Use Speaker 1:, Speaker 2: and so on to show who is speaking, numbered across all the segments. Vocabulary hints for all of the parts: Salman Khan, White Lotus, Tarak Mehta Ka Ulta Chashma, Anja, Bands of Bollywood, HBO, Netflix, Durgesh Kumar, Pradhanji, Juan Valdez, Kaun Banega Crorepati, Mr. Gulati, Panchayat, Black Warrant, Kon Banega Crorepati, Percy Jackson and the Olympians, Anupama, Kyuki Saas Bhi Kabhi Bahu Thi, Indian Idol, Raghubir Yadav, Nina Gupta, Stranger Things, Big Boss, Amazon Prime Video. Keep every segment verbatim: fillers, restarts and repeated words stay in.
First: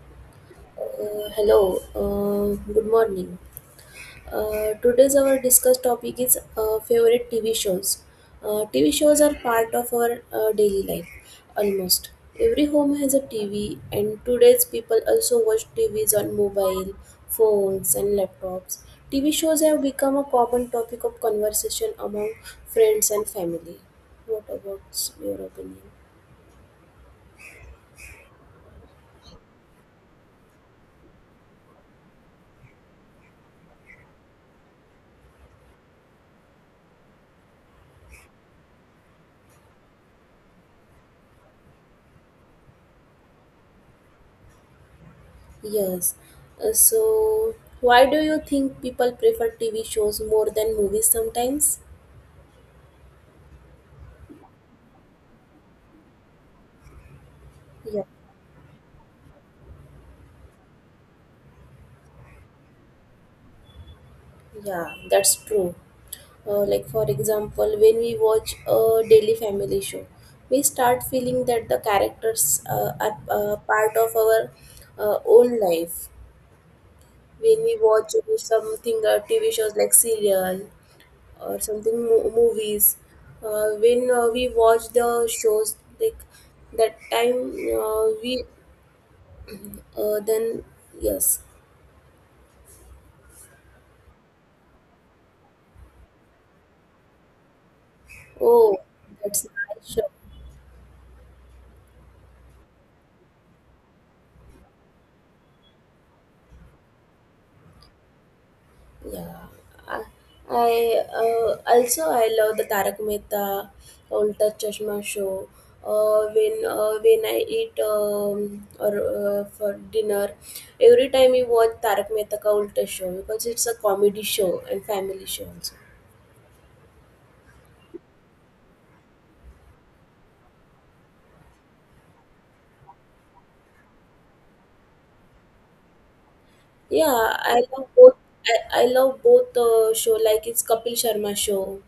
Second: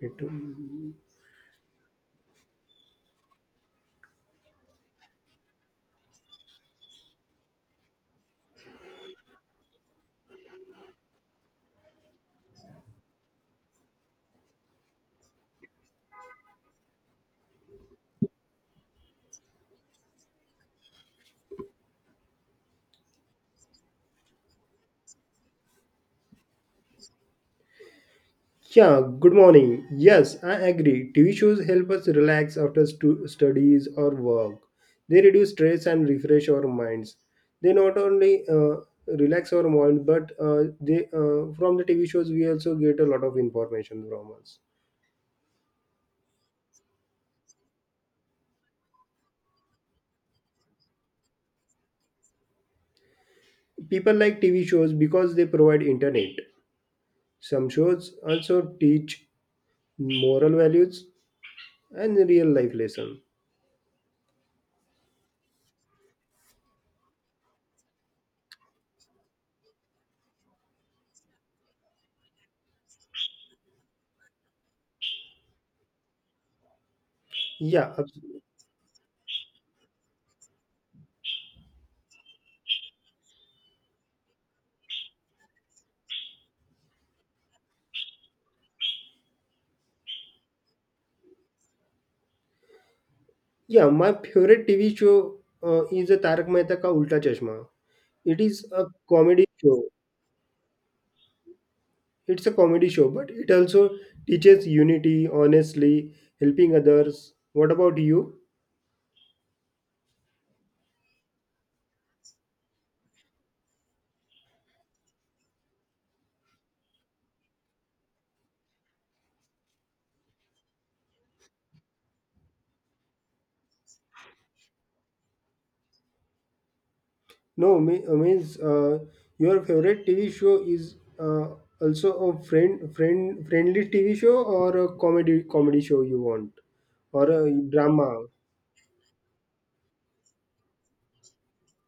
Speaker 1: Yeah,
Speaker 2: Uh, hello, uh, good morning. Uh, today's our discuss topic is uh, favorite T V shows. Uh, T V shows are part of our uh, daily life almost. Every home has a T V, and today's people also watch T Vs on mobile, phones, and laptops. T V shows have become a common topic of conversation among friends and family. What about your opinion?
Speaker 1: good morning. Yes, I agree. T V shows help us relax after stu- studies or work. They reduce stress and refresh our minds. They not only uh, relax our mind, but uh, they uh, from the T V shows we also get a lot of information from us.
Speaker 2: Yes. Uh, so, why do you think people prefer T V shows more than movies sometimes?
Speaker 1: People like T V shows because they provide internet. Some
Speaker 2: Yeah,
Speaker 1: shows also teach moral values and real life lesson.
Speaker 2: yeah, that's true. Uh, like for example, when we watch a daily family show, we start feeling that the characters uh, are uh, part of our uh, own life. When we
Speaker 1: Yeah,
Speaker 2: watch
Speaker 1: abs-
Speaker 2: something uh, T V shows like serial or something mo- movies, uh, when uh, we watch the shows like that time uh, we Uh, then yes.
Speaker 1: Yeah, my favorite T V show uh, is a Tarak Mehta Ka Ulta Chashma. It is
Speaker 2: Oh,
Speaker 1: a comedy
Speaker 2: that's
Speaker 1: show.
Speaker 2: nice show.
Speaker 1: It's a comedy show, but it also teaches unity, honestly, helping others. What about you?
Speaker 2: Yeah. I, I uh, also I love the Tarak Mehta Ulta Chashma show. Uh, when uh, when I eat um, or uh, for dinner, every time we watch Tarak Mehta Ka Ulta show because it's a comedy show and family show also.
Speaker 1: No, me, uh, means uh, your favorite T V show is uh, also a friend, friend, friendly T V show or a comedy comedy show you want or
Speaker 2: Yeah,
Speaker 1: a
Speaker 2: I love both.
Speaker 1: drama?
Speaker 2: I, I love both uh, show like it's Kapil Sharma show.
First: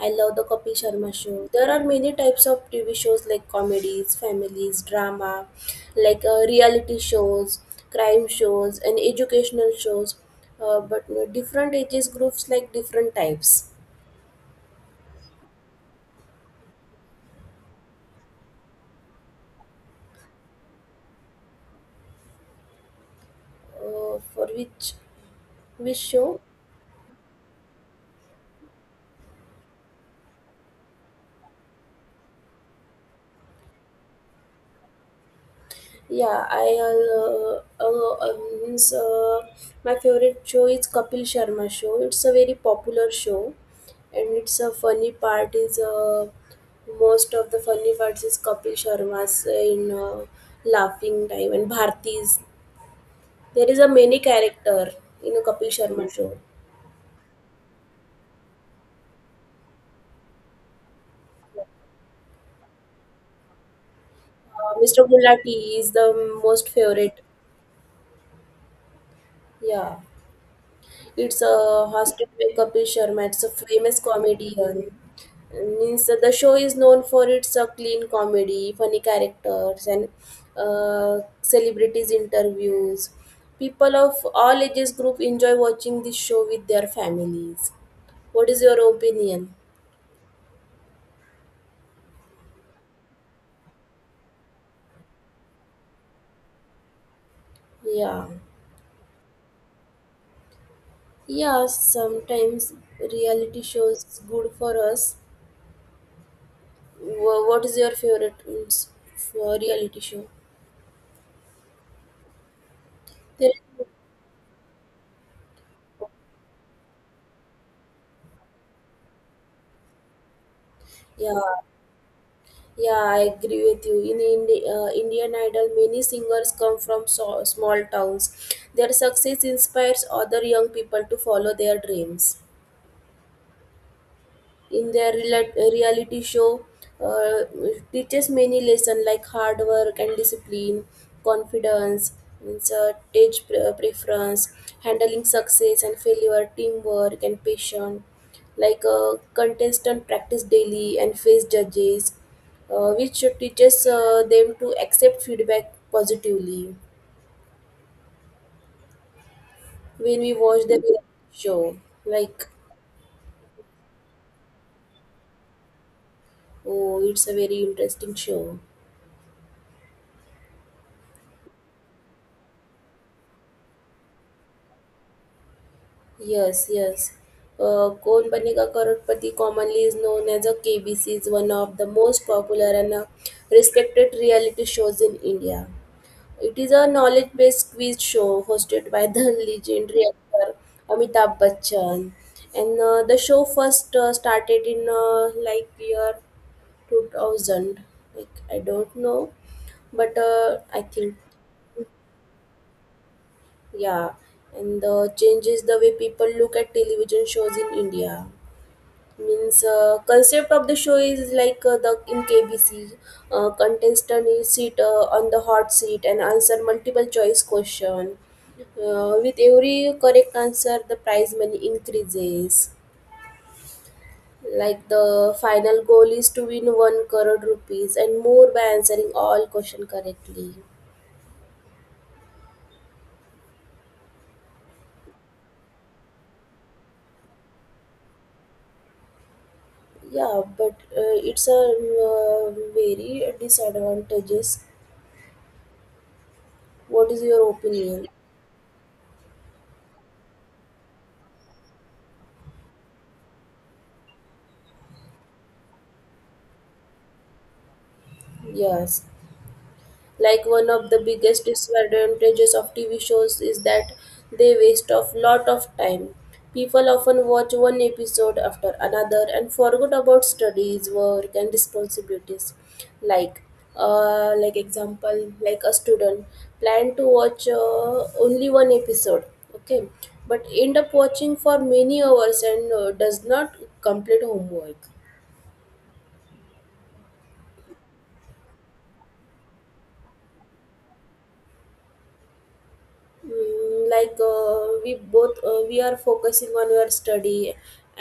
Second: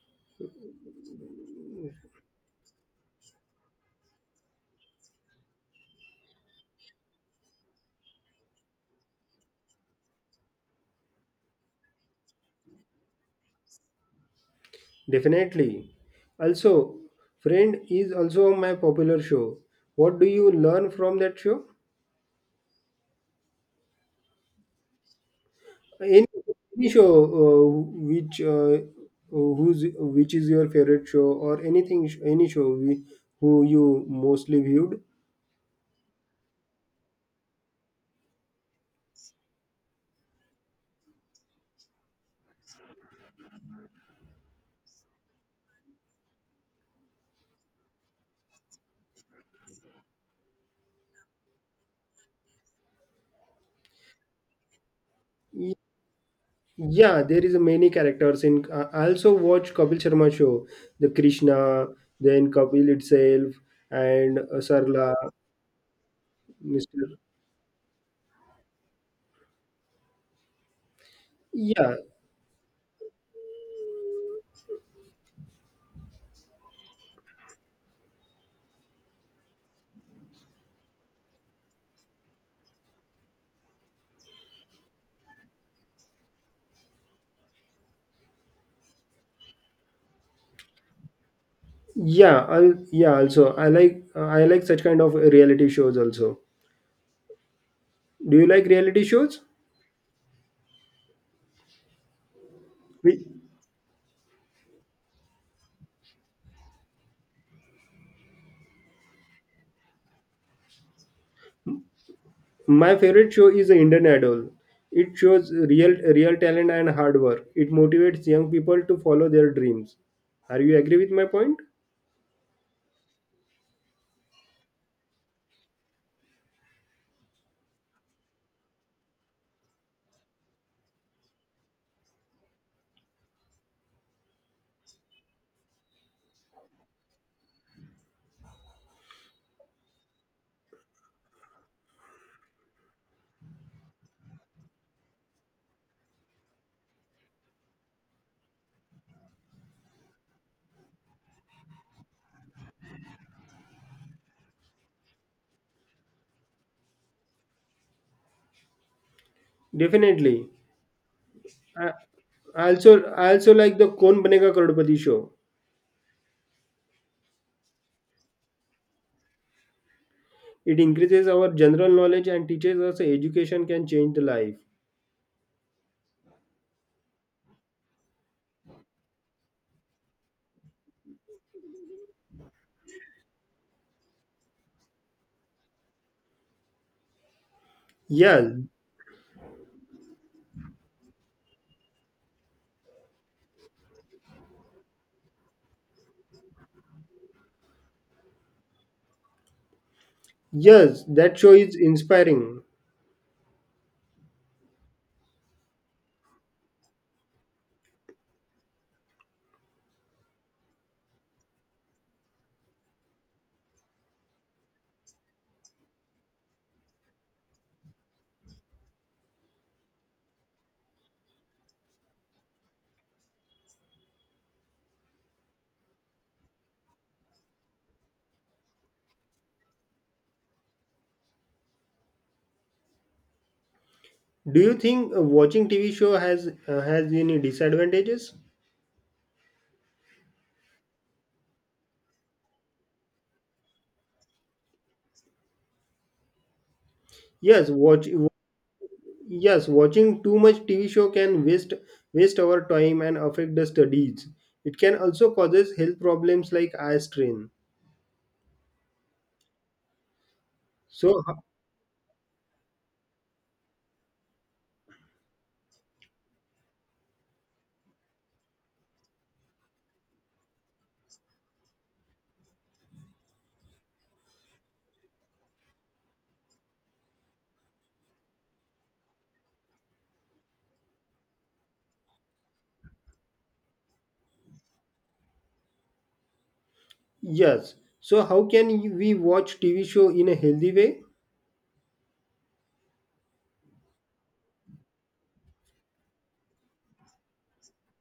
Speaker 2: I love the Kapil Sharma show. There are many types of T V shows like comedies, families, drama, like uh, reality shows, crime shows, and educational shows. Uh, but uh, different ages groups like different types.
Speaker 1: Definitely. Also, Friend is also my popular show. What do you learn from that show?
Speaker 2: Uh, for which which
Speaker 1: Any,
Speaker 2: show?
Speaker 1: any show uh, which uh, who's which is your favorite show or anything any show we, who you mostly viewed?
Speaker 2: Yeah, I uh, uh, uh, means uh, My favorite show is Kapil Sharma show. It's a very popular show, and it's a funny part is uh, most of the funny parts is Kapil Sharma's uh, in uh, laughing time and Bharti's. There is a many character in a Kapil
Speaker 1: Y-
Speaker 2: Sharma show.
Speaker 1: Yeah, there is a many characters in. I I also watch Kapil Sharma show, the Krishna, then Kapil itself, and uh,
Speaker 2: Uh, mister
Speaker 1: Sarla,
Speaker 2: Gulati is the most
Speaker 1: Mister.
Speaker 2: favorite. Yeah. It's a
Speaker 1: Yeah,
Speaker 2: hosted by Kapil Sharma. It's a famous comedian. Means the show is known for its uh, clean comedy, funny characters, and uh, celebrities interviews. People of all ages group enjoy watching this show with their families. What is your opinion?
Speaker 1: Yeah, I'll, yeah. Also, I like I like such kind of reality shows. Also,
Speaker 2: Yeah,
Speaker 1: do you like reality shows?
Speaker 2: yeah. Sometimes
Speaker 1: We,
Speaker 2: reality shows is good for us. Wha- What is your favorite mm, s- for reality show?
Speaker 1: my favorite show
Speaker 2: There
Speaker 1: is the
Speaker 2: is-
Speaker 1: Indian Idol. It shows real real talent and hard work. It motivates young people to follow their dreams. Are you agree with my
Speaker 2: Yeah,
Speaker 1: point?
Speaker 2: yeah, I agree with you. In Indi- uh, Indian Idol, many singers come from so- small towns. Their success inspires other young people to follow their dreams in their rela- reality show uh, teaches many lessons like hard work and discipline, confidence, means, uh, stage pre- preference, handling success and failure, teamwork and patience. Like uh, contestant practice daily and face judges, uh, which teaches uh, them to accept feedback positively. When we
Speaker 1: Definitely.
Speaker 2: watch the show,
Speaker 1: I
Speaker 2: like
Speaker 1: I also I also like the Kon Banega Crorepati show.
Speaker 2: oh, it's a very interesting show.
Speaker 1: It increases our general knowledge and teaches us education can change the life.
Speaker 2: Yes, yes. Uh, Kaun Banega Crorepati commonly is known as a K B C is one of the most popular and uh, respected reality shows in India. It is a knowledge-based quiz show
Speaker 1: Yeah,
Speaker 2: hosted by the legendary actor Amitabh Bachchan, and uh, the show first uh, started in uh, like year two thousand. Like I don't know, but uh, I
Speaker 1: yes,
Speaker 2: think
Speaker 1: that show is inspiring.
Speaker 2: yeah, and uh, changes the way people look at television shows in India. Means uh, concept of the show is like uh, the in K B C uh, contestant is sit uh, on the hot seat and answer multiple choice question. Uh, with every correct answer, the prize money increases. Like the final goal is to win one crore rupees and more by answering all question correctly.
Speaker 1: Do you think uh, watching T V show has uh, has any disadvantages?
Speaker 2: Yeah, but uh, It's a uh, very disadvantages. What is your
Speaker 1: Yes,
Speaker 2: opinion?
Speaker 1: watch yes, watching too much T V show can waste waste our time and affect the studies. It can also causes health problems like eye strain.
Speaker 2: Yes. Like one of the
Speaker 1: So ho-
Speaker 2: biggest disadvantages of TV shows is that they waste a lot of time. People often watch one episode after another and forget about studies, work, and responsibilities, like uh, like example like a student plan to watch uh, only one episode, okay, but end up watching for many hours and uh, does not complete homework.
Speaker 1: yes, so how can you- we watch T V show in a healthy way?
Speaker 2: Mm, like uh, we both uh, we are focusing on your study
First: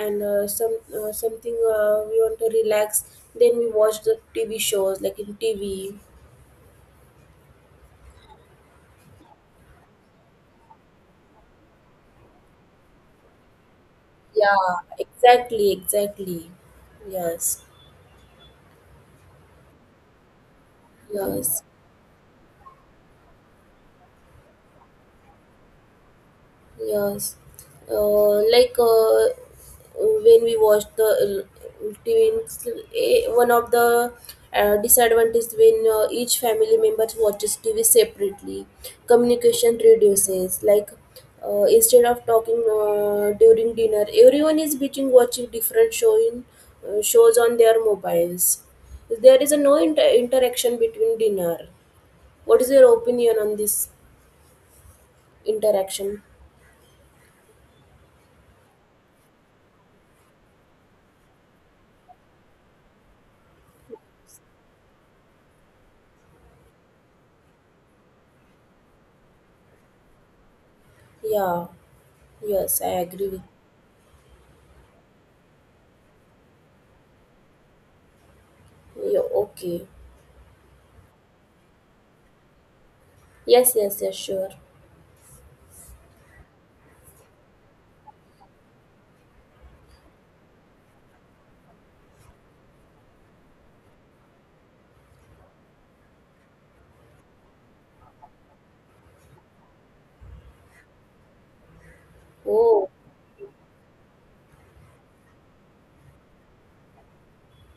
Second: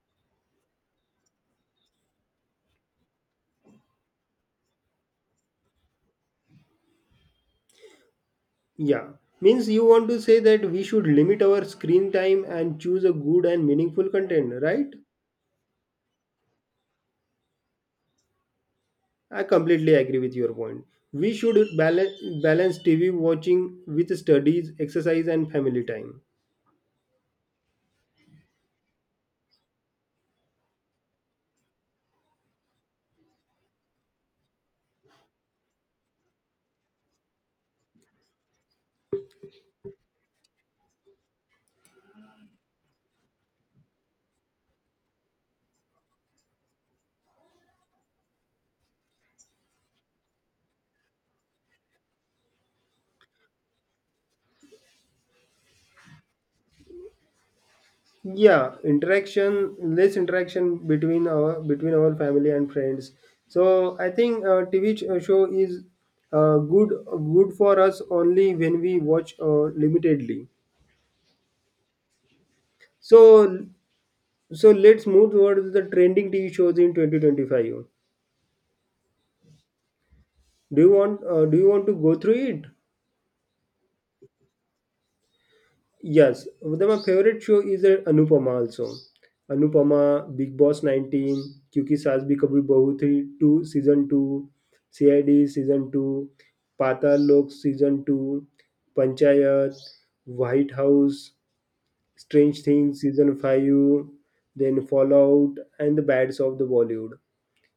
Speaker 2: and uh, some uh, something uh, we want to relax, then we watch the TV shows like in TV,
Speaker 1: Yeah, means you want to say that we should limit our screen time and choose a good and meaningful content,
Speaker 2: yeah,
Speaker 1: right?
Speaker 2: exactly exactly Yes,
Speaker 1: I completely agree with your point. We should
Speaker 2: yes.
Speaker 1: balance balance T V watching with studies, exercise, and family time.
Speaker 2: Yes, uh, like uh, when we watch the uh, twins, eh, one of the uh, disadvantages, when uh, each family member watches T V separately, communication reduces. Like uh, instead of talking uh, during dinner, everyone is between watching different show in, uh, shows on their mobiles. There is a no inter- interaction between dinner. What is your opinion on this interaction?
Speaker 1: Yeah, interaction, less interaction between our between our family and friends. So I think uh, T V ch- uh, show is uh, good good for us only when we watch uh, limitedly.
Speaker 2: Yeah, yes, I agree with
Speaker 1: So so let's move towards the trending T V shows in twenty twenty-five.
Speaker 2: you. Okay.
Speaker 1: Do you want uh, do you want to go through it?
Speaker 2: Yes, yes, yes, sure.
Speaker 1: Yes, but my favorite show is uh, Anupama also. Anupama, Big Boss nineteen, Kyuki Saas Bhi Kabhi Bahu Thi two Season two, C I D Season two, Patal Lok Season two, Panchayat, White House, Strange
Speaker 2: Oh,
Speaker 1: Things Season five, then Fallout and the Bads of the Bollywood.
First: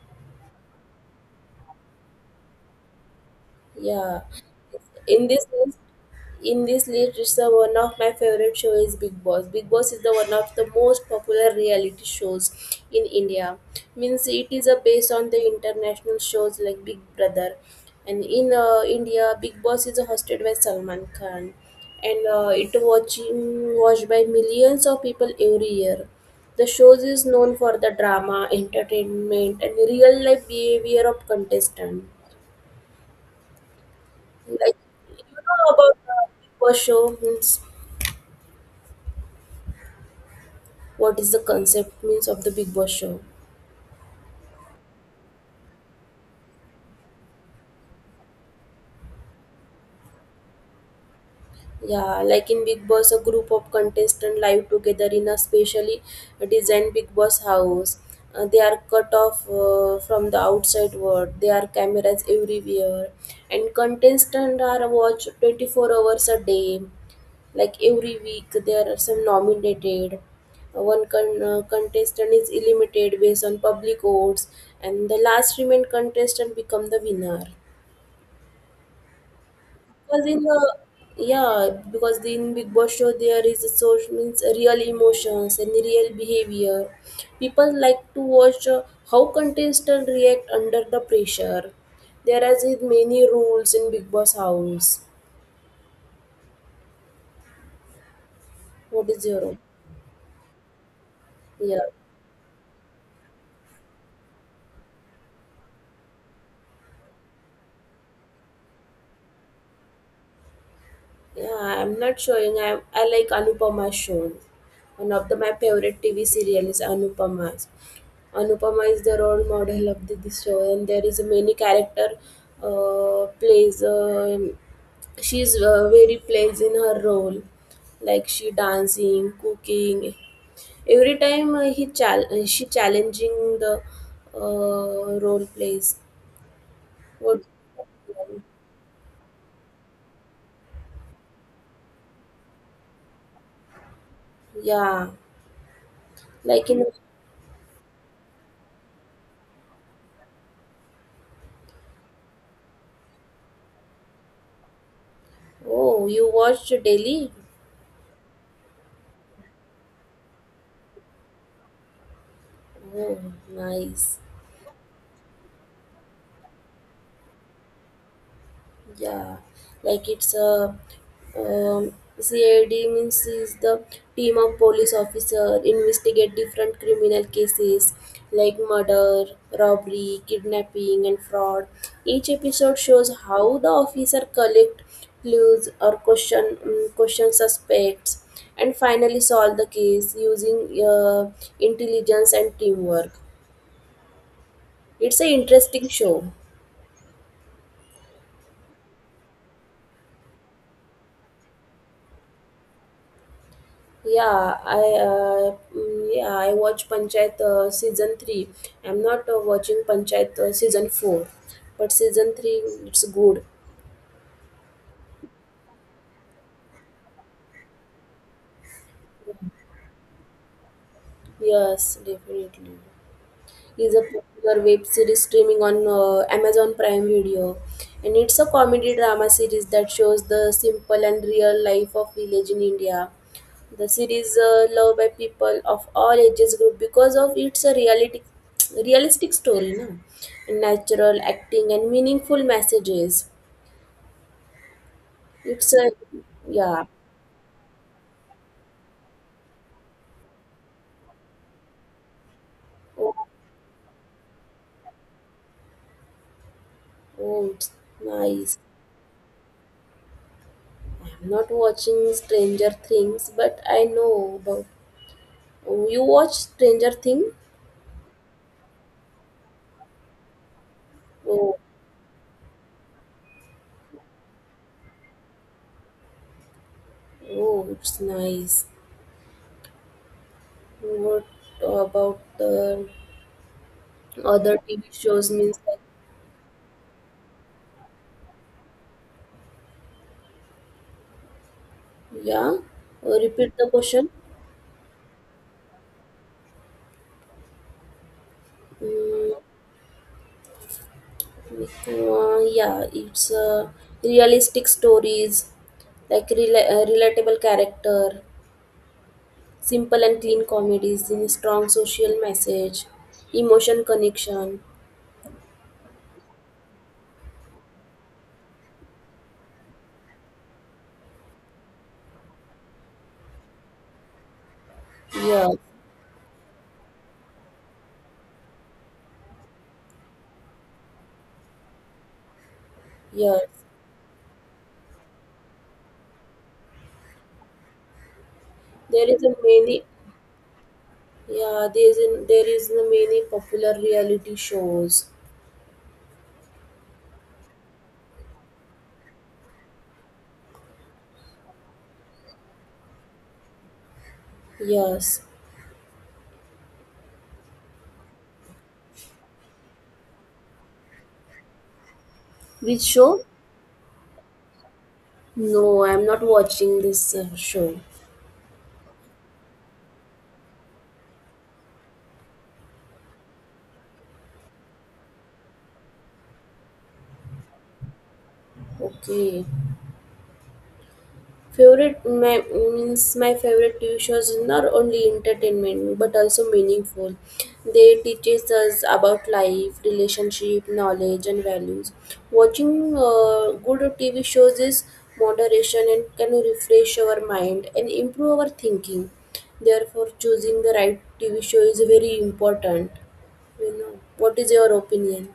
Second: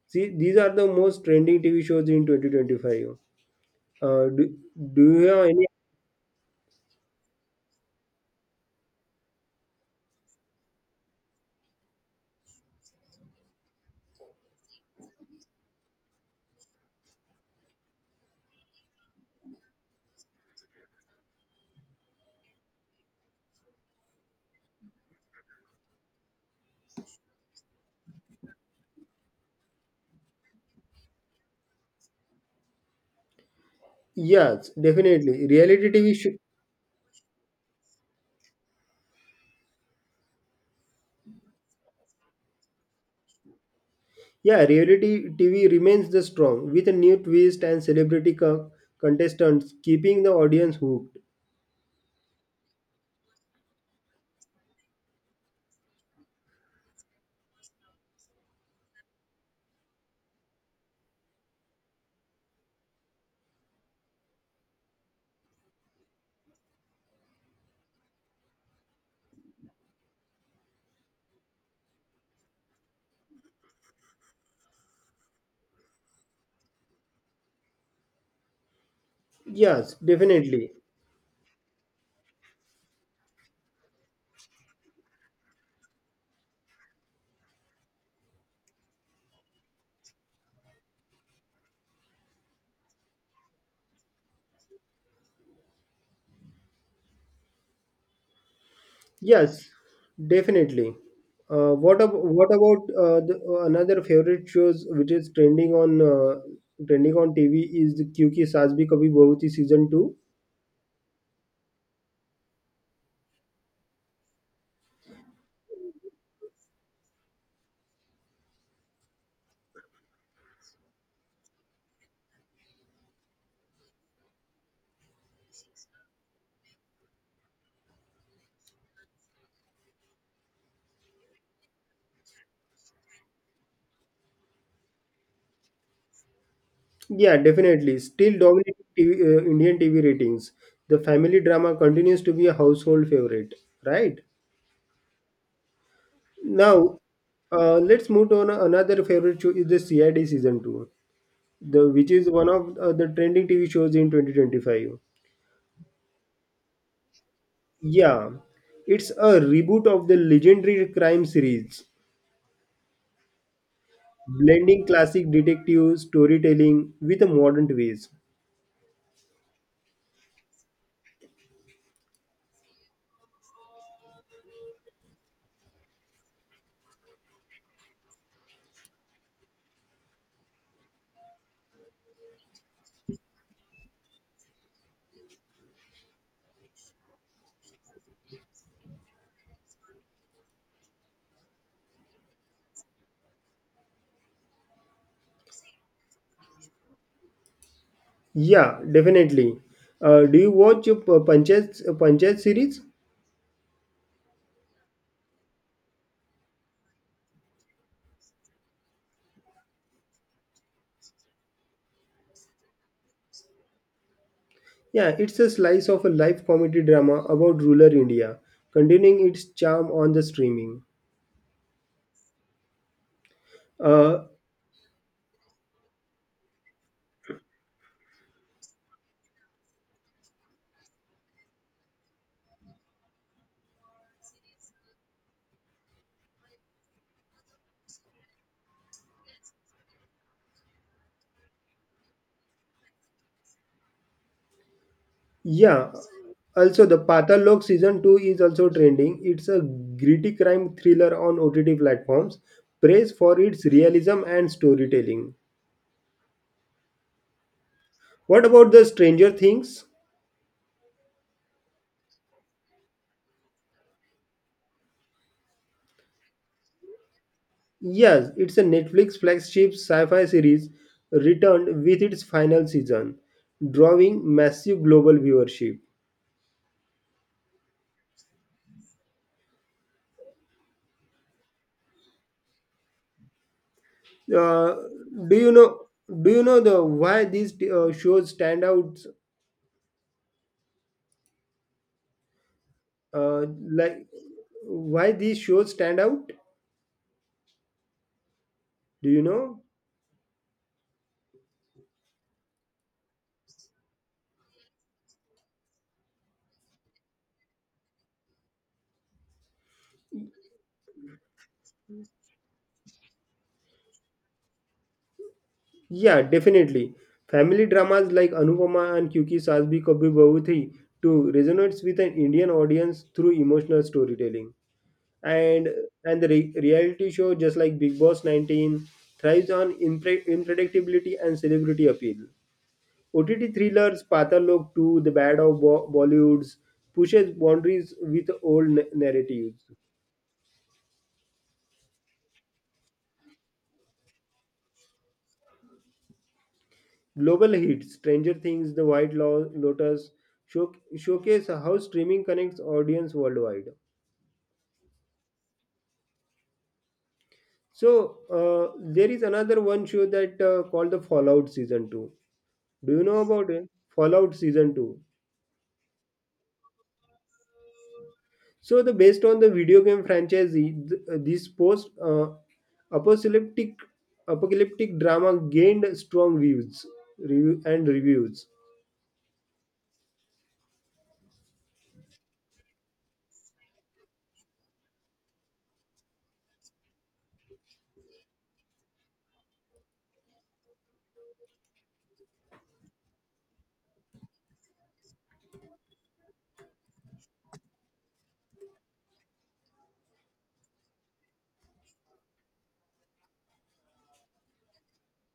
Speaker 1: See, these are the most trending T V shows in twenty twenty-five.
Speaker 2: yeah.
Speaker 1: Uh, do, do you
Speaker 2: In
Speaker 1: have
Speaker 2: this
Speaker 1: any?
Speaker 2: list, in this list, it's the one of my favorite show is Big Boss. Big Boss is the one of the most popular reality shows in India. Means it is a based on the international shows like Big Brother, and in uh, India, Big Boss is hosted by Salman Khan, and uh, it watching watched by millions of people every year. The shows is known for the drama, entertainment, and real life behavior of contestant.
Speaker 1: Yes,
Speaker 2: Like, you
Speaker 1: definitely.
Speaker 2: know
Speaker 1: Reality
Speaker 2: about
Speaker 1: T V
Speaker 2: the
Speaker 1: show.
Speaker 2: Big Boss show means what is the concept means of the Big Boss show?
Speaker 1: Yeah, reality T V remains the strong with a new twist and celebrity co- contestants keeping the audience hooked.
Speaker 2: Yeah, like in Big Boss, a group of contestants live together in a specially designed Big Boss house. Uh, they are cut off uh, from the outside world. There are cameras everywhere, and contestants are watched twenty-four hours a day. Like every week there are some nominated. Uh, one con- uh, contestant is eliminated based on public votes and the last remained contestant become the winner,
Speaker 1: Yes,
Speaker 2: because in the
Speaker 1: definitely.
Speaker 2: yeah because in Big Boss show there is a source means real emotions and real behavior. People like to watch uh, how contestants react under the pressure. There are many rules in Big Boss house. What is your own?
Speaker 1: Yes, definitely. Uh,
Speaker 2: Yeah.
Speaker 1: what ab- what about uh, the, uh, another favorite shows which is trending on uh, trending on T V is the Kyuki Saas Bhi Kabhi Bahu Thi season two.
Speaker 2: Yeah, I'm not showing. I, I like Anupama shows. One of the, my favorite T V serial is Anupama. Anupama is the role model of the, this show, and there is a many character uh, plays. Um she's uh, very plays in her role, like she dancing, cooking. Every time uh, he chal- uh, she challenging the uh, role plays.
Speaker 1: Yeah,
Speaker 2: What?
Speaker 1: definitely. Still dominating T V, uh, Indian T V ratings. The family drama continues to be a household favorite, right?
Speaker 2: Yeah, like in—
Speaker 1: Now, uh, let's move on another favorite show is the C I D season two, the which is one of uh, the trending T V shows in twenty twenty-five.
Speaker 2: Oh, you watched Delhi?
Speaker 1: Yeah, it's a reboot of the legendary crime series,
Speaker 2: Oh, nice.
Speaker 1: blending classic detective storytelling with a modern twist.
Speaker 2: Yeah, like it's a um, C I D means is the team of police officer investigate different criminal cases like murder, robbery, kidnapping, and fraud. Each episode shows how the officer collect clues or question um, question suspects and finally solve the case using uh, intelligence and teamwork. It's an interesting show.
Speaker 1: Yeah, definitely. Uh, do you watch uh, Panchayat uh, Panchayat series?
Speaker 2: Yeah, I uh, mm, yeah I watch Panchayat uh, season three. I'm not uh, watching Panchayat uh, season four, but season three it's good.
Speaker 1: Yeah, it's a slice of a life comedy drama about rural India, continuing its charm on the streaming.
Speaker 2: Yes, definitely. Is a
Speaker 1: Uh,
Speaker 2: popular web series streaming on uh, Amazon Prime Video. And it's a comedy drama series that shows the simple and real life of village in India. The series uh, loved by people of all ages group because of its a reality, realistic story, na? And natural acting and meaningful messages. It's a
Speaker 1: Yeah. Also,
Speaker 2: yeah.
Speaker 1: the Patalok season two is also trending. It's a gritty crime thriller on O T T platforms,
Speaker 2: Oh,
Speaker 1: praised for its realism and storytelling.
Speaker 2: oh, it's
Speaker 1: What
Speaker 2: nice.
Speaker 1: about the Stranger Things?
Speaker 2: I'm not watching Stranger Things, but I know about. Oh, you watch Stranger Things?
Speaker 1: Yes, it's a Netflix flagship sci-fi series
Speaker 2: Oh,
Speaker 1: returned with its final season, drawing massive global viewership.
Speaker 2: oh, it's nice. What about the other
Speaker 1: Uh,
Speaker 2: T V shows?
Speaker 1: do you
Speaker 2: Means like,
Speaker 1: know do you know the why these uh, shows stand out
Speaker 2: yeah. Uh,
Speaker 1: uh,
Speaker 2: repeat the
Speaker 1: like
Speaker 2: question.
Speaker 1: why these shows stand out? Do you
Speaker 2: Mm,
Speaker 1: know?
Speaker 2: uh, yeah, it's uh, realistic stories, like rela- uh, relatable character, simple and clean comedies in strong social message, emotion connection.
Speaker 1: Yeah, definitely. Family dramas like Anupama and Kyuki Saas Bhi Kabhi Bahu Thi too resonates with an Indian audience through emotional storytelling.
Speaker 2: Yeah,
Speaker 1: And and the re- reality show just like Big Boss nineteen thrives on impre- unpredictability and celebrity appeal. O T T
Speaker 2: yes.
Speaker 1: thrillers Patal Lok two, The Bad of Bo- Bollywoods pushes boundaries with old na-
Speaker 2: There is a
Speaker 1: narratives.
Speaker 2: many. Yeah, there is a, there is a many popular reality shows.
Speaker 1: Global hits Stranger Things, The White Lo- Lotus show- showcase how streaming connects audience worldwide.
Speaker 2: Yes.
Speaker 1: So uh, there is another one show that uh, called the Fallout Season two.
Speaker 2: Which
Speaker 1: Do you know
Speaker 2: show?
Speaker 1: about it? Fallout Season two.
Speaker 2: No, I'm not watching this uh, show.
Speaker 1: So the based on the video game franchise, th- uh, this post uh, apocalyptic apocalyptic drama gained strong views review, and reviews.
Speaker 2: Okay. Favorite my means My favorite T V shows is not only entertainment but also meaningful. They teaches us about life, relationship, knowledge, and values. Watching uh, good T V shows is moderation and can refresh our mind and improve our thinking. Therefore, choosing the right T V show is very important. You know, what is your opinion?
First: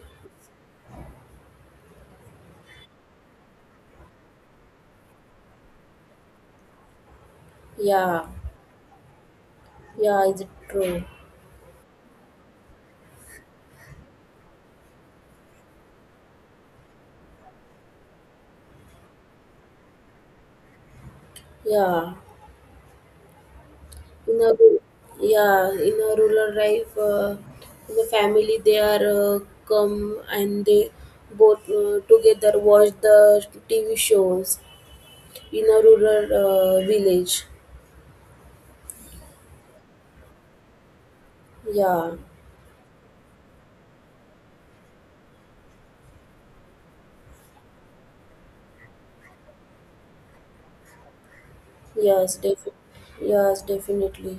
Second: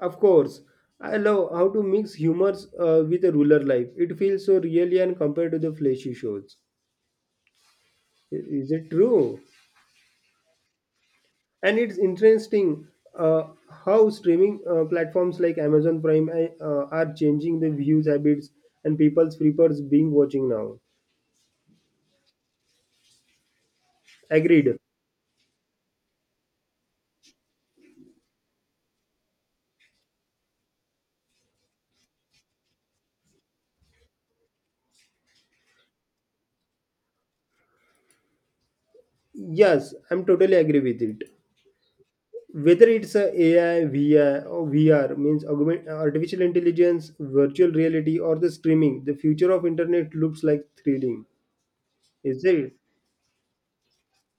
Speaker 1: Of course, I love how to mix humors uh, with a ruler life. It feels so really and compared to the fleshy shows.
Speaker 2: Yeah,
Speaker 1: I- Is it true?
Speaker 2: yeah, is it true?
Speaker 1: And it's interesting uh, how streaming uh, platforms like Amazon Prime uh, uh, are changing the views habits and people's prefers being watching now.
Speaker 2: Yeah, in a
Speaker 1: Agreed.
Speaker 2: ru- yeah, in a rural life, uh, the family they are uh, come and they both uh, together watch the T V shows in a rural uh, village.
Speaker 1: Yes, I'm totally agree with it.
Speaker 2: Yeah,
Speaker 1: Whether it's a AI, V I, or V R means augment, artificial intelligence, virtual reality, or the streaming, the future of internet looks like thrilling.
Speaker 2: yes,
Speaker 1: Is it?
Speaker 2: defi- yes, definitely.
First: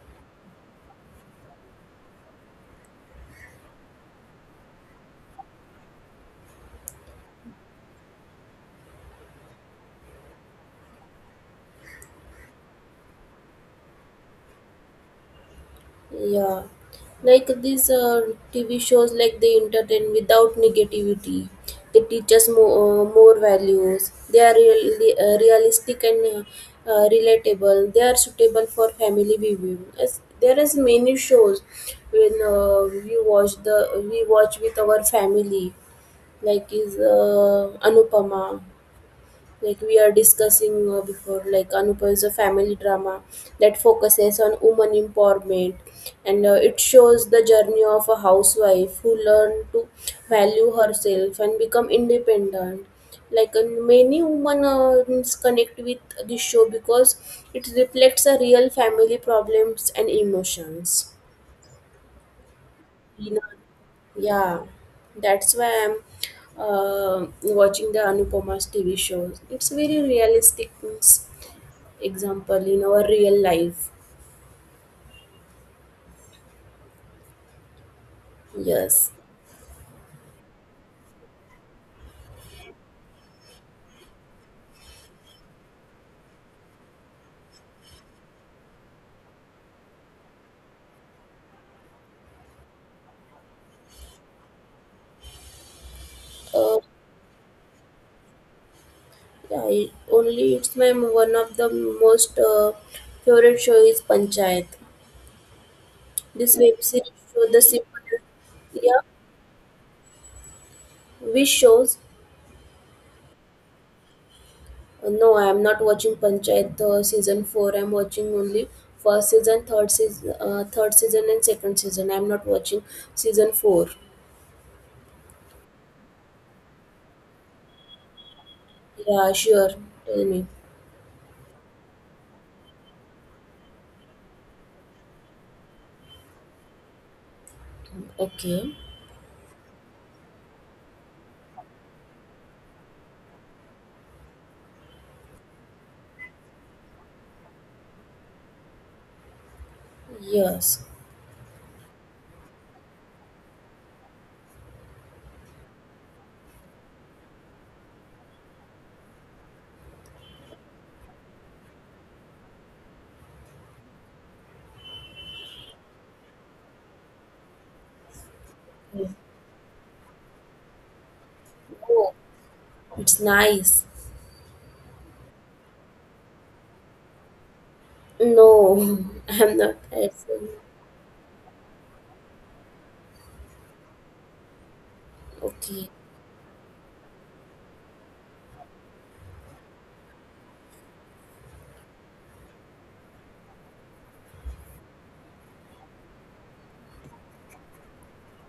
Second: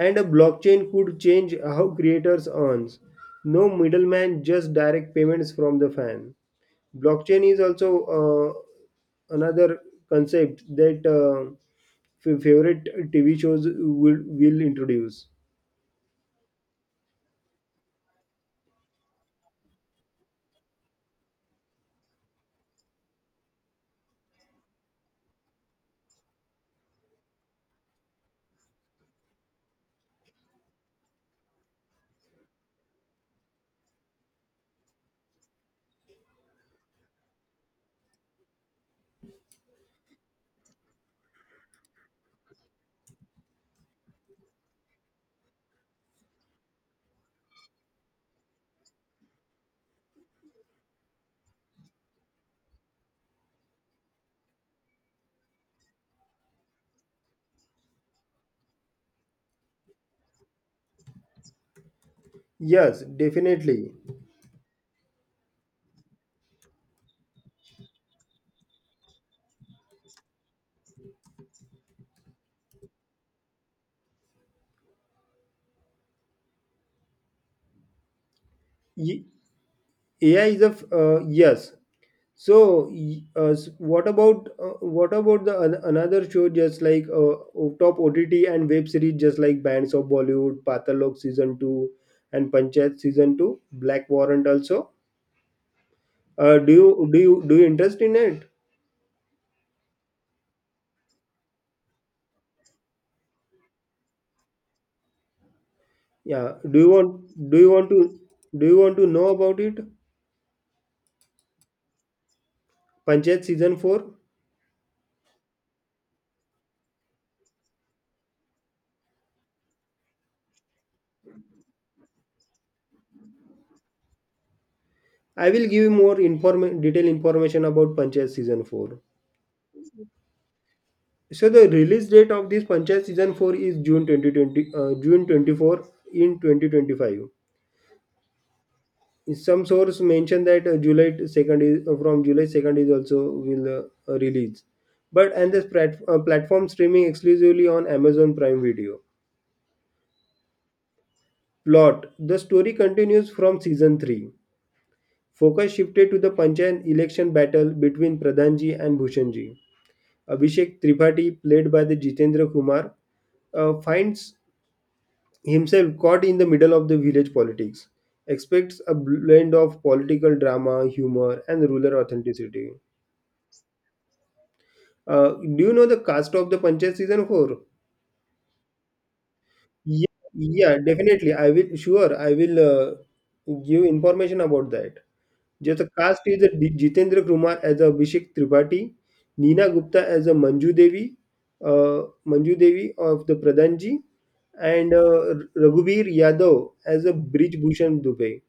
Speaker 1: And a blockchain could change how creators earns. No middleman, just direct payments from the fan. Blockchain is also uh, another concept that uh, f- favorite T V shows will will introduce.
Speaker 2: Yeah, like these uh, T V shows, like they entertain without negativity. They teach us more, uh, more values. They are really uh, realistic and uh, uh, relatable. They are suitable for family viewing. As there is many shows when uh, we watch the we watch with our family, like is uh, Anupama, like we are discussing uh, before, like Anupa is a family drama that focuses on woman empowerment, and uh, it shows the journey of a housewife who learned to value herself and become independent, like, and many women uh, connect with this show because it reflects a real family problems and emotions.
Speaker 1: Yes,
Speaker 2: You know,
Speaker 1: definitely.
Speaker 2: yeah, that's why I'm uh, watching the Anupoma's T V shows. It's very realistic means example in our real life. Yes.
Speaker 1: Y- A I is a f- uh, yes. So, y- uh, s- what about uh, what about the an- another show just like uh, o- top O T T and web series just like Bands of Bollywood, Patalok season two, and Panchayat season two, Black Warrant also. Uh, do
Speaker 2: Uh,
Speaker 1: you do you do you interest in it?
Speaker 2: yeah, it, only it's my one of the most uh, favorite show is Panchayat.
Speaker 1: Yeah.
Speaker 2: This
Speaker 1: Do
Speaker 2: web
Speaker 1: you
Speaker 2: series show
Speaker 1: want do
Speaker 2: the
Speaker 1: you want to
Speaker 2: simple,
Speaker 1: do you want
Speaker 2: yeah,
Speaker 1: to know about it?
Speaker 2: which shows—
Speaker 1: Panchayat season four.
Speaker 2: Uh, No, I am not watching Panchayat uh, season four. I am watching only first season, third season, uh, third season, and second season. I am not watching season four.
Speaker 1: I will give you more inform detailed information about Panchayat season four.
Speaker 2: Yeah, sure. Tell me.
Speaker 1: So the release date of this Panchayat season four is June twenty twenty, uh, June twenty-fourth in twenty twenty-five.
Speaker 2: Okay.
Speaker 1: Some source mentioned that uh, July second is uh, from July second is also will uh, uh, release. But and this plat- uh, platform streaming exclusively on Amazon Prime Video.
Speaker 2: Yes.
Speaker 1: Plot: The story continues from season three. Focus shifted to the Panchayat election battle between Pradhanji and Bhushanji. Abhishek Tripathi, played by the Jitendra Kumar, uh, finds himself caught in the middle of the village politics, expects a blend of political drama, humor, and rural
Speaker 2: Oh,
Speaker 1: authenticity.
Speaker 2: it's nice.
Speaker 1: Uh, do you know the cast of the Panchayat season four?
Speaker 2: No, I'm not.
Speaker 1: Yeah,
Speaker 2: Asking.
Speaker 1: yeah, definitely. I will, sure, I will uh, give information about that. Just the
Speaker 2: Okay.
Speaker 1: cast is uh, Ji- Jitendra Kumar as Abhishek Tripathi, Nina Gupta as a Manju Devi, uh, Manju Devi of the Pradhanji, and uh, Raghubir Yadav as a Bridge Bhushan Dubey.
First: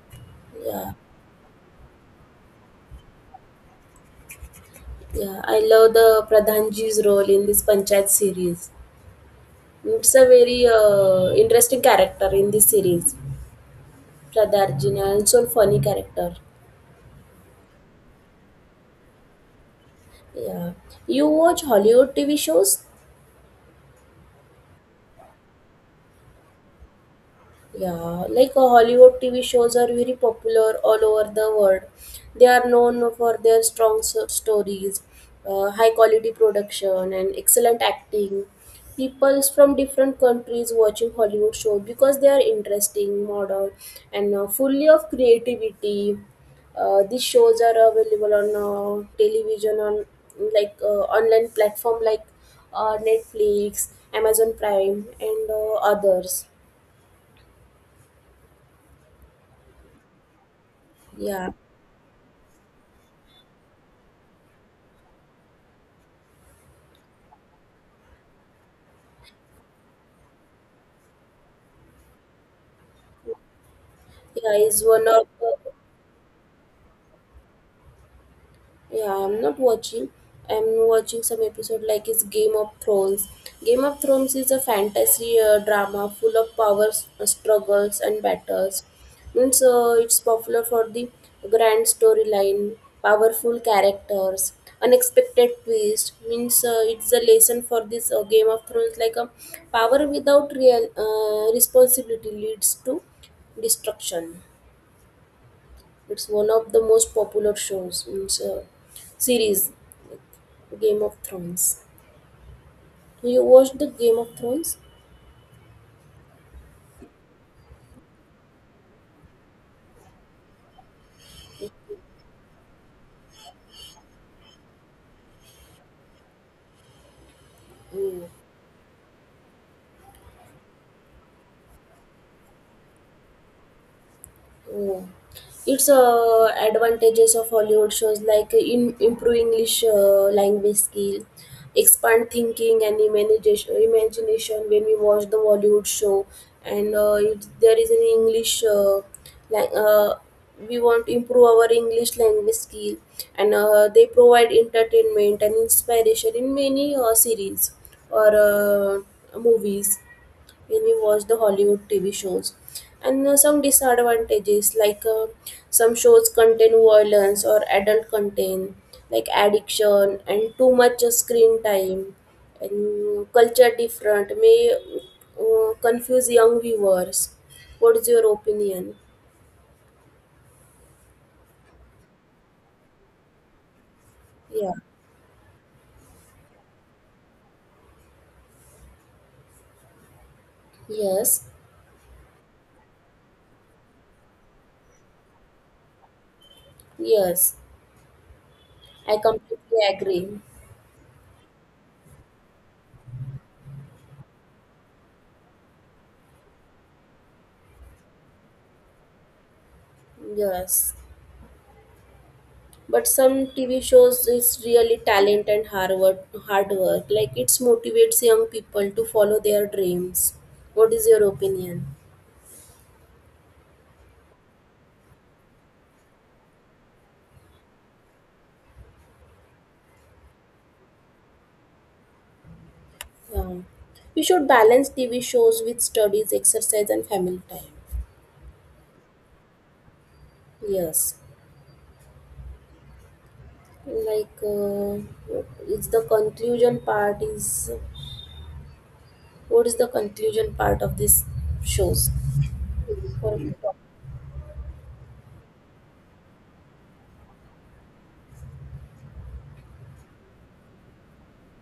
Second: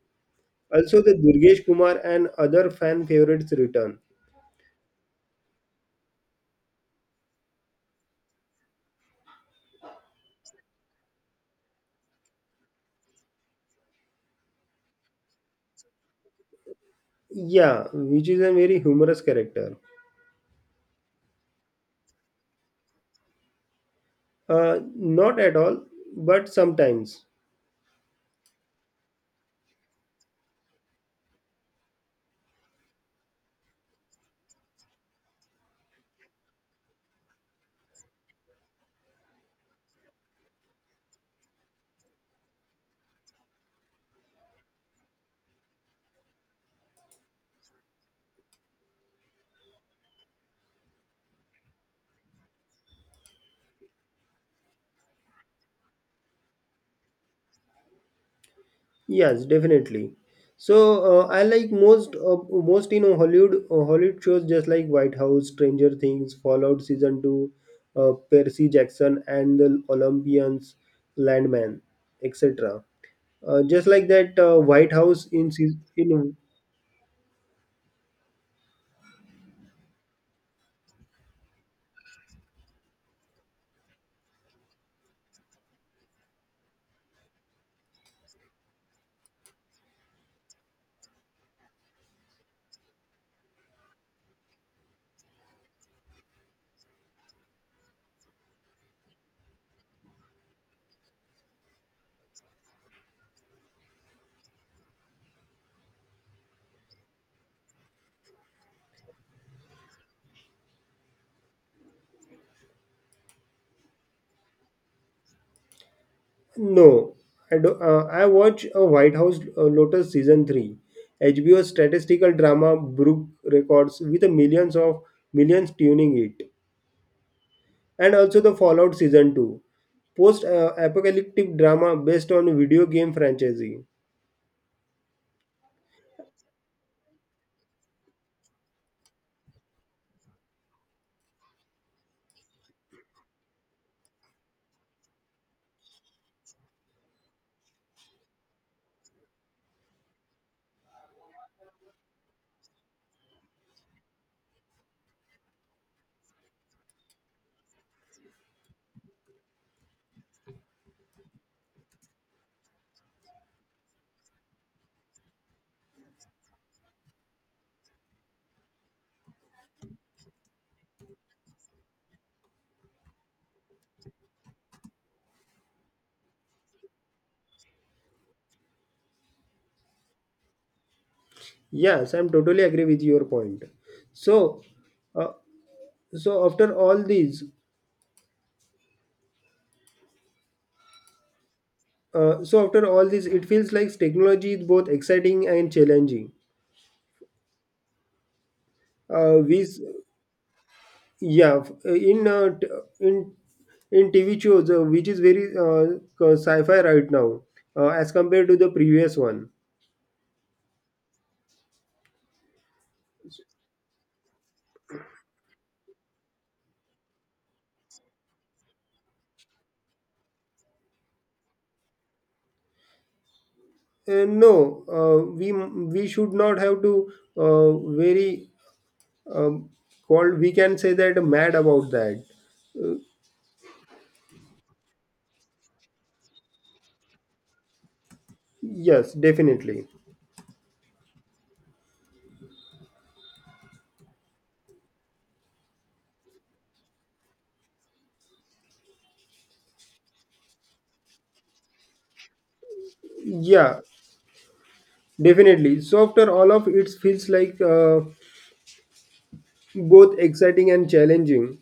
Speaker 2: Yeah.
Speaker 1: Also, the Durgesh Kumar and other fan favorites return.
Speaker 2: Yeah. I love the Pradhanji's role in this Panchayat series. It's a very uh, interesting character in this series. Pradhanji and so funny character.
Speaker 1: Yeah, which is a very humorous character.
Speaker 2: Yeah. You watch Hollywood T V shows?
Speaker 1: Uh, not at all, but sometimes.
Speaker 2: Yeah, like uh, Hollywood T V shows are very popular all over the world. They are known for their strong s- stories, uh, high quality production, and excellent acting. People from different countries watching Hollywood shows because they are interesting, modern, and uh, fully of creativity. Uh, these shows are available on uh, television on like uh, online platform like uh, Netflix, Amazon Prime, and uh, others.
Speaker 1: Yes, definitely. So uh, I
Speaker 2: Yeah.
Speaker 1: like most uh, most you know Hollywood uh, Hollywood shows just like White House, Stranger Things, Fallout season two, uh, Percy Jackson and the Olympians, Landman, et cetera. Uh, just like that,
Speaker 2: Yeah,
Speaker 1: uh,
Speaker 2: is
Speaker 1: White
Speaker 2: one
Speaker 1: House
Speaker 2: of
Speaker 1: in
Speaker 2: the,
Speaker 1: season. In
Speaker 2: yeah, I'm not watching. I'm watching some episode like it's Game of Thrones. Game of Thrones is a fantasy uh, drama full of power s- struggles and battles. Means uh, it's popular for the grand storyline, powerful characters, unexpected twist. Means uh, it's a lesson for this uh, Game of Thrones like a power without real uh, responsibility leads to destruction. It's one of the most popular shows, means, uh, series, like, Game of Thrones. You watched the Game of Thrones?
Speaker 1: No, I do. Uh, I watch a White House uh, Lotus season three, H B O statistical drama broke records with a millions of millions tuning it, and also the Fallout season two, post uh, apocalyptic drama based on video game franchise.
Speaker 2: Oh. It's uh, advantages of Hollywood shows like in, improve English uh, language skill, expand thinking and imagination, imagination when we watch the Hollywood show. And uh, if there is an English, uh, like uh, we want to improve our English language skill. And uh, they provide entertainment and inspiration in many uh, series or uh, movies when you watch the Hollywood T V shows. And uh, some disadvantages like uh, some shows contain violence or adult content, like addiction and too much uh, screen time, and culture different may uh, confuse young viewers. What is your opinion?
Speaker 1: Yes, I'm totally agree with your point. So,
Speaker 2: Yeah.
Speaker 1: uh, so after all these,
Speaker 2: Yes.
Speaker 1: uh, so after all this, it feels like technology is both exciting and challenging.
Speaker 2: Yes. I
Speaker 1: Uh, we s-
Speaker 2: completely agree.
Speaker 1: Yeah, f- uh, in uh, t- in in T V shows, uh, which is very uh, sci-fi right now, uh, as compared to the previous one.
Speaker 2: Yes. But some TV shows is really talent and hard work, hard work like it motivates young people to follow their dreams. What is your opinion?
Speaker 1: Uh, no, uh, we we should not have to uh, very um, called. We can say that mad about that. Uh,
Speaker 2: Yeah. We should balance TV shows with studies, exercise, and family time.
Speaker 1: yes, definitely.
Speaker 2: Yes. Like uh, it's the conclusion part is, what is the conclusion part of this shows for?
Speaker 1: Yeah, definitely. So after all of it feels like uh, both exciting and challenging.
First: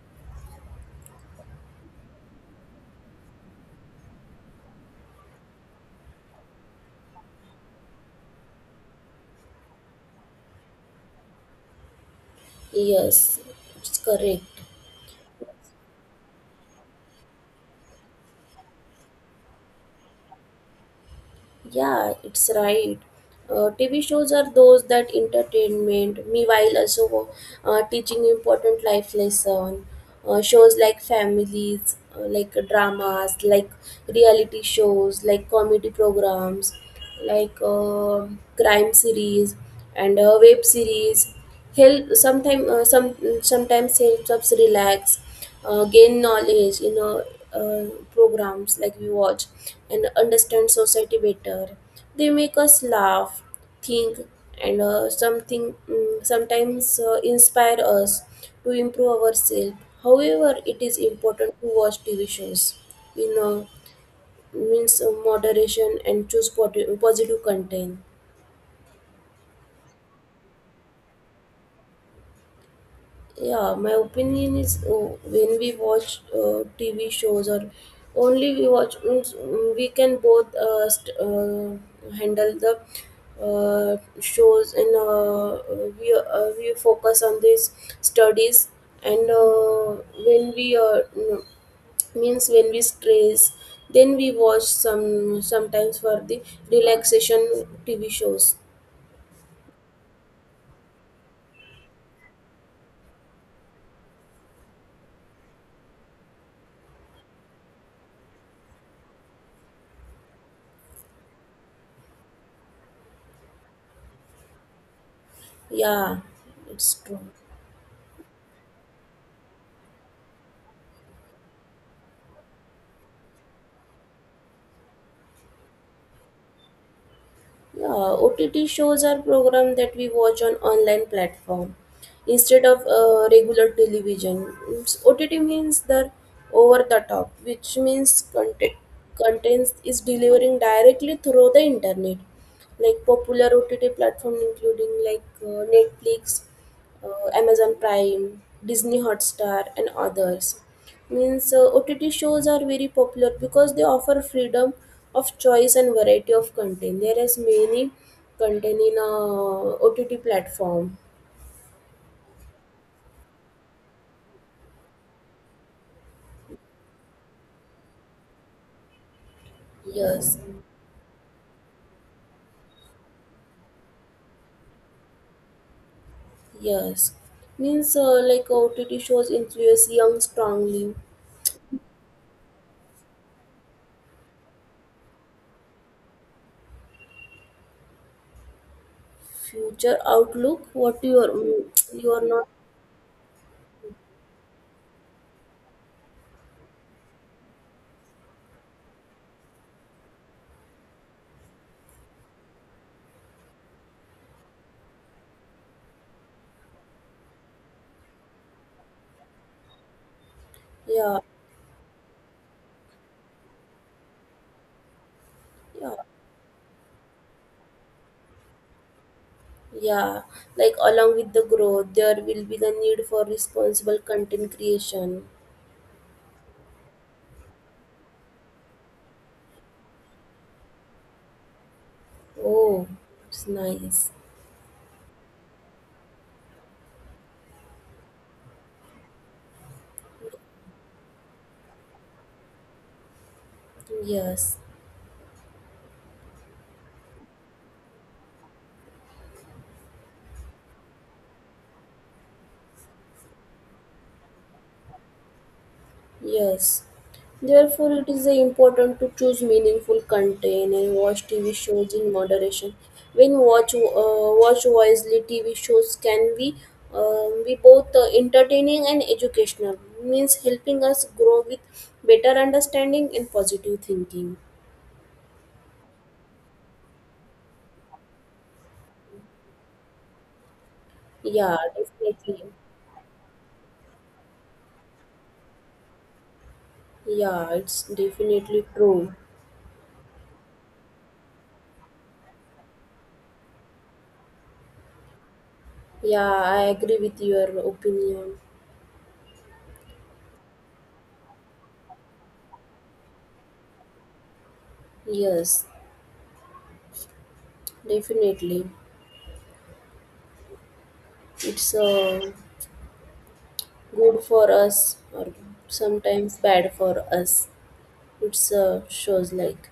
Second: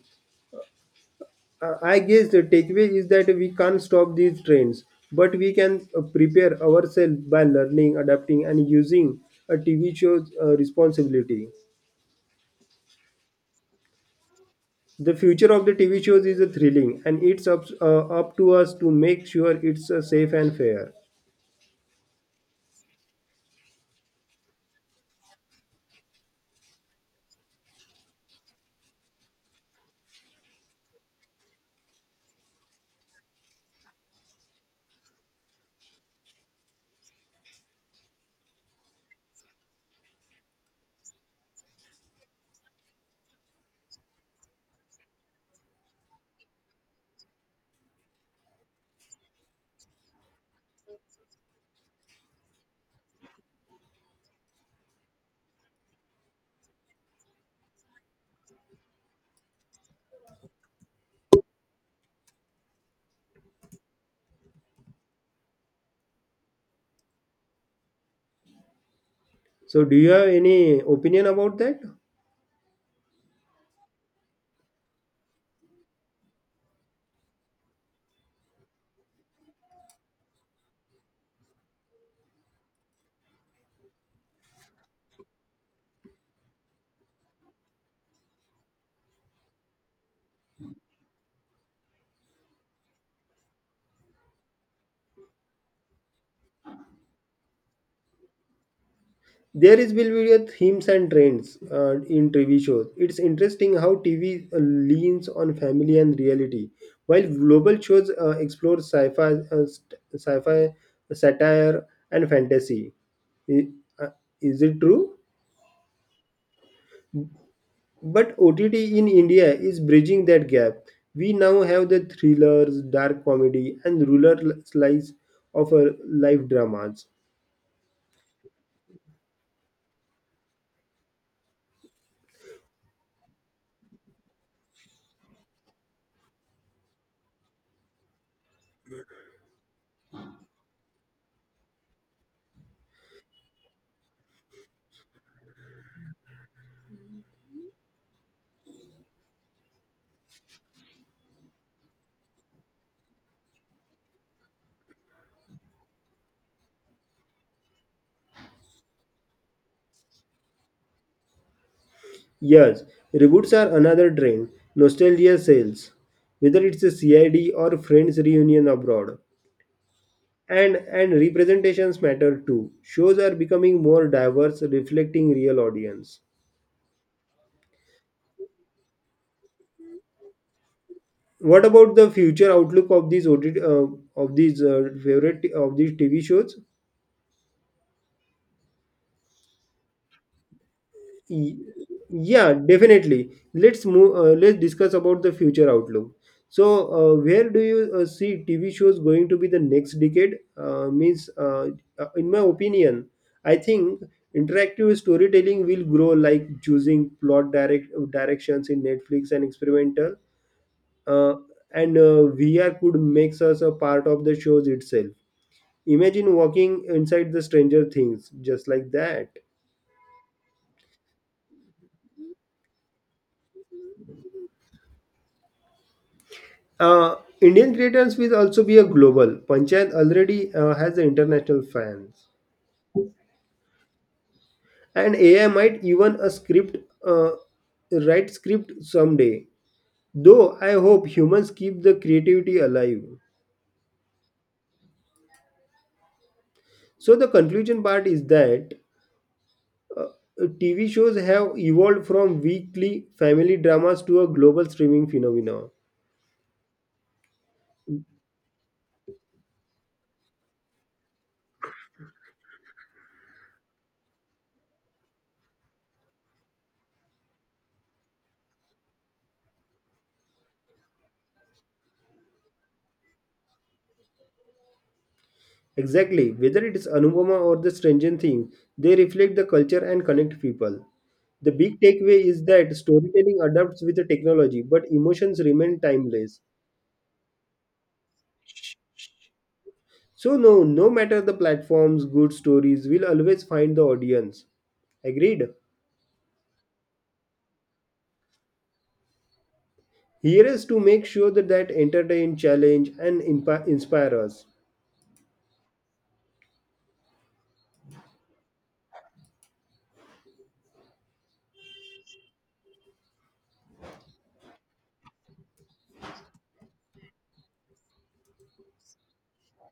Speaker 1: Uh, I guess the takeaway is that we can't stop these trends, but we can uh, prepare ourselves by learning, adapting, and using a T V show's uh, responsibility.
Speaker 2: Yes, it's correct.
Speaker 1: The future of the T V shows is uh, thrilling, and it's up, uh, up to us to make sure it's uh, safe and fair.
Speaker 2: Yeah, it's right. Uh, T V shows are those that entertainment, meanwhile also uh, teaching important life lesson. Uh, shows like families, uh, like dramas, like reality shows, like comedy programs, like uh, crime series and uh, web series. Help sometimes uh, some sometimes helps us relax, uh, gain knowledge in uh, uh, programs like we watch, and understand society better. They make us laugh, think, and uh, something mm, sometimes uh, inspire us to improve ourselves. However, it is important to watch T V shows in uh, means uh, moderation and choose pot- positive content.
Speaker 1: So, do you have any opinion about that?
Speaker 2: Yeah, my opinion is uh, when we watch uh, TV shows or only we watch means, mm, we can both uh, st- uh, handle the uh, shows, and uh, we uh, we focus on these studies, and uh, when we uh, mm, means when we stress then we watch some sometimes for the relaxation TV shows.
Speaker 1: There is will be a themes and trends uh, in T V shows. It's interesting how T V leans on family and reality, while global shows uh, explore sci-fi, uh, st- sci-fi satire and fantasy. I- uh, Is it true?
Speaker 2: Yeah, it's true.
Speaker 1: But O T T in India is bridging that gap. We now have the thrillers, dark comedy, and rural slice of uh, life dramas.
Speaker 2: Yeah, O T T shows are programs that we watch on online platform instead of uh, regular television. It's O T T means the over the top, which means content contents is delivering directly through the internet. Like popular O T T platform including like uh, Netflix, uh, Amazon Prime, Disney Hotstar, and others. Means uh, O T T shows are very popular because they offer freedom of choice and variety of content. There is many content in uh, O T T platform.
Speaker 1: Yes, reboots are another trend. Nostalgia sells, whether it's a C I D or Friends reunion abroad.
Speaker 2: Yes,
Speaker 1: And and representations matter too. Shows are becoming more diverse, reflecting real audience.
Speaker 2: yes. Means uh, like O T T shows influence young strongly.
Speaker 1: What about the future outlook of these O T T, uh, of these uh, favorite of these T V shows?
Speaker 2: Future outlook. What you
Speaker 1: Y-
Speaker 2: are, you are not.
Speaker 1: yeah definitely let's move uh, let's discuss about the future outlook so uh, where do you uh, see tv shows going to be the next decade uh, means uh, uh, in my opinion I think interactive storytelling will grow like choosing plot direct directions in netflix and experimental
Speaker 2: Yeah,
Speaker 1: uh, and uh, vr could makes us a part of the shows itself
Speaker 2: yeah.
Speaker 1: imagine walking inside the stranger things just like that.
Speaker 2: Yeah, like along with the growth, there will be the need for responsible content creation.
Speaker 1: Uh, Indian creators will also be a global. Panchayat already uh, has the international fans,
Speaker 2: Oh, it's nice.
Speaker 1: and A I might even a script uh, write script someday. Though I hope humans keep the creativity alive.
Speaker 2: Yes,
Speaker 1: So the conclusion part is that uh, T V shows have evolved from weekly family dramas to a global streaming phenomenon.
Speaker 2: yes. Therefore, it is important to choose meaningful content and watch T V shows in moderation. When watch uh, watch wisely, T V shows can be um, be both uh, entertaining and educational. Means helping us grow with better understanding and positive thinking.
Speaker 1: Exactly, whether it is Anupama or the stringent theme, they reflect the culture and connect people. The
Speaker 2: Yeah,
Speaker 1: big takeaway is
Speaker 2: definitely.
Speaker 1: that storytelling adapts with the technology, but emotions remain timeless.
Speaker 2: Yeah, it's definitely true.
Speaker 1: So, no, no matter the platforms, good stories will always find the audience. Agreed?
Speaker 2: Yeah, I agree with your opinion.
Speaker 1: Here is to make sure that, that entertain, challenge, and impa- inspire us.
Speaker 2: Yes, definitely. It's uh, good for us or sometimes bad for us. It's uh, shows like.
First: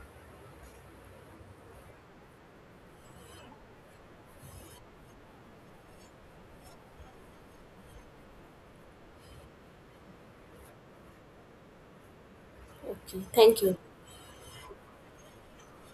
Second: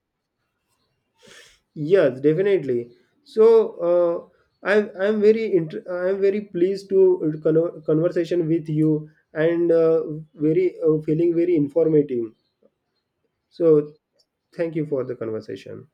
Speaker 1: Yes, definitely. So uh, I'm I'm very inter- I'm very pleased to con- conversation with you and uh, very uh, feeling very informative.
Speaker 2: Okay, thank you.
Speaker 1: So thank you for the conversation.